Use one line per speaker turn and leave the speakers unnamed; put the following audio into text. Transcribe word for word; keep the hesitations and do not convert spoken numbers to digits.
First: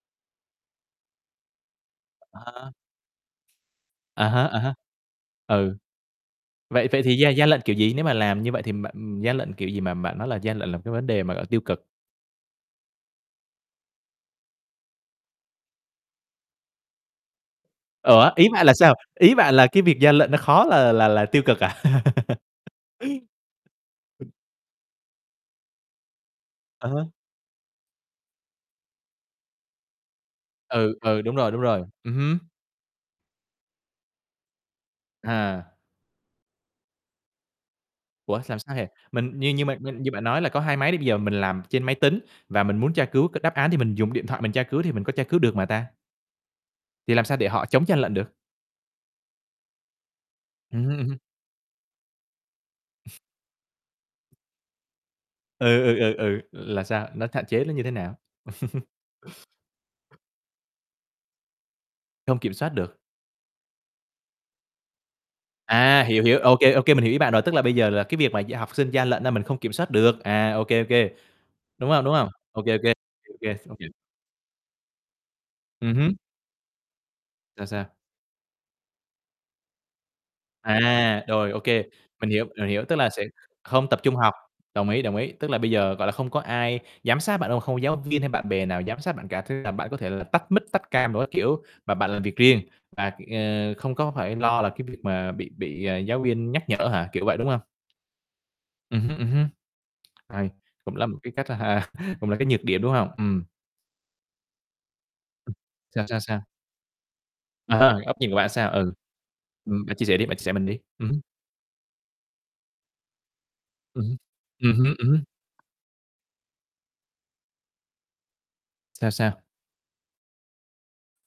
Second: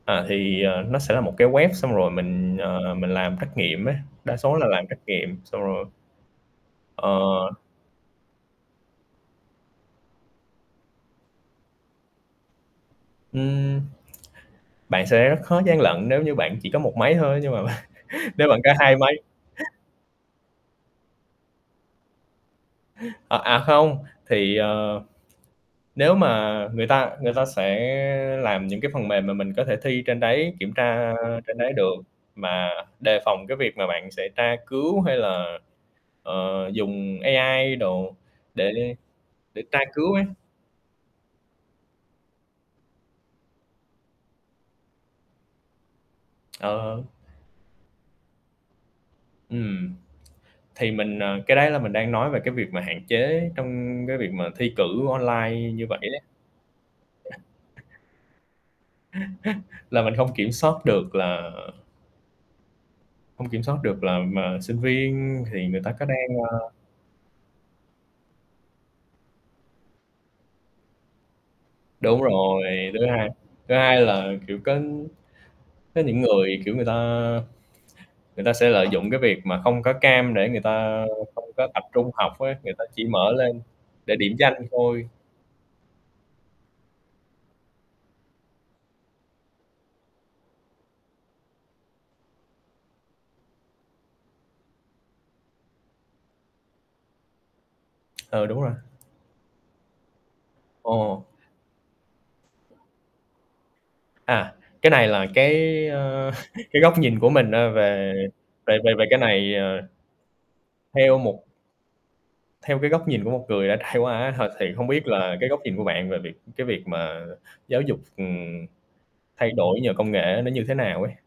À, thì, ờ, nó sẽ là một cái web xong rồi
À
mình,
há.
ờ, mình làm trắc nghiệm á,
À
đa
há,
số
à
là
há.
làm trắc nghiệm, xong
Ừ.
rồi
Vậy vậy thì gian gian
Ờ.
lận kiểu gì? Nếu mà làm như vậy thì bạn gian lận kiểu gì mà bạn nói là gian lận là một cái vấn đề mà, gọi là, tiêu cực?
Ừm. Bạn sẽ rất khó gian lận nếu như bạn chỉ có một máy thôi ấy nhưng mà
Ủa,
nếu
ý
bạn
bạn là
có
sao?
hai máy
Ý bạn là cái việc gian lận nó khó là là là tiêu cực à?
À, à, không, thì, ờ, nếu mà người
Ờ ha.
ta người ta sẽ làm những cái phần mềm mà mình có thể thi trên đấy, kiểm
Ừ,
tra
ừ, đúng rồi,
trên
đúng
đấy
rồi,
được,
ừm hứm.
mà đề phòng cái việc mà bạn sẽ tra cứu hay là,
À.
ờ, dùng AI đồ
Ủa, xàm sao hệ?
để
Mình như
để
như mà
tra
mình như
cứu ấy.
bạn nói là có hai máy đi, bây giờ mình làm trên máy tính và mình muốn tra cứu cái đáp án thì mình dùng điện thoại mình tra cứu thì mình có tra cứu được mà ta?
Ờ, ờ.
Thì làm sao để họ chống gian lận được?
Ừm.
Ừm
Thì
hứm, ừm hứm.
mình, ờ, cái đấy là mình đang nói về cái việc mà hạn chế trong cái việc mà thi cử online
Ừ,
như vậy
ừ, ừ,
ấy.
ừ, là sao? Nó thạn chế nó như thế nào?
Là mình không kiểm soát được là
Không kiểm soát được.
hông kiểm soát được là mà sinh viên thì người ta
À,
có
hiểu,
đang,
hiểu,
a
OK, OK mình hiểu ý bạn rồi, tức là bây giờ là cái việc mà gia học sinh gian lận á mình không kiểm soát được, à, OK, OK. Đúng không, đúng
Đúng
không?
rồi,
OK, OK, OK,
thứ hai
OK. Không
thứ
hiểu.
hai là, kiểu, có
Ừm
có
hứm.
những người, kiểu, người ta
Sao, sao?
người ta sẽ lợi dụng cái việc mà không có cam để người ta
À,
không
rồi, ô
có tập
kê.
trung
Mình
học
hiểu,
ấy,
mình
người ta
hiểu, tức
chỉ
là sẽ
mở lên
không tập trung
để
học,
điểm danh
đồng ý,
thôi.
đồng ý. Tức là bây giờ, gọi là, không có ai giám sát bạn đâu, không có giáo viên hay bạn bè nào giám sát bạn cả, thế là bạn có thể là tắt mic tắt cam đồ các kiểu, mà bạn làm việc riêng và, ờ, không có phải lo là cái việc mà bị bị, à, giáo viên nhắc nhở hả, kiểu vậy, đúng hông?
Ờ, đúng rồi.
Ừm hứm, ừm hứm, hay, cũng là một
Ồ.
cái cách cũng là cái nhược điểm, đúng hông? Ừm.
À, cái này là cái,
Sao, sao,
ờ,
sao?
cái góc nhìn của mình, à,
À ha,
về
góc nhìn của bạn sao?
về
Ừ.
về về cái này,
Ừm,
ờ
bạn chia sẻ đi, bạn chia sẻ mình đi. Ừm
theo
hứm.
một theo cái góc nhìn của một người đã trải
Ừm
qua
hứm.
á th thì
Ừm
không
hứm,
biết
ừm hứm.
là cái góc nhìn của bạn về việc cái việc mà giáo dục, ừm,
Sao, sao?
thay đổi nhờ công nghệ ấy nó như thế nào ấy?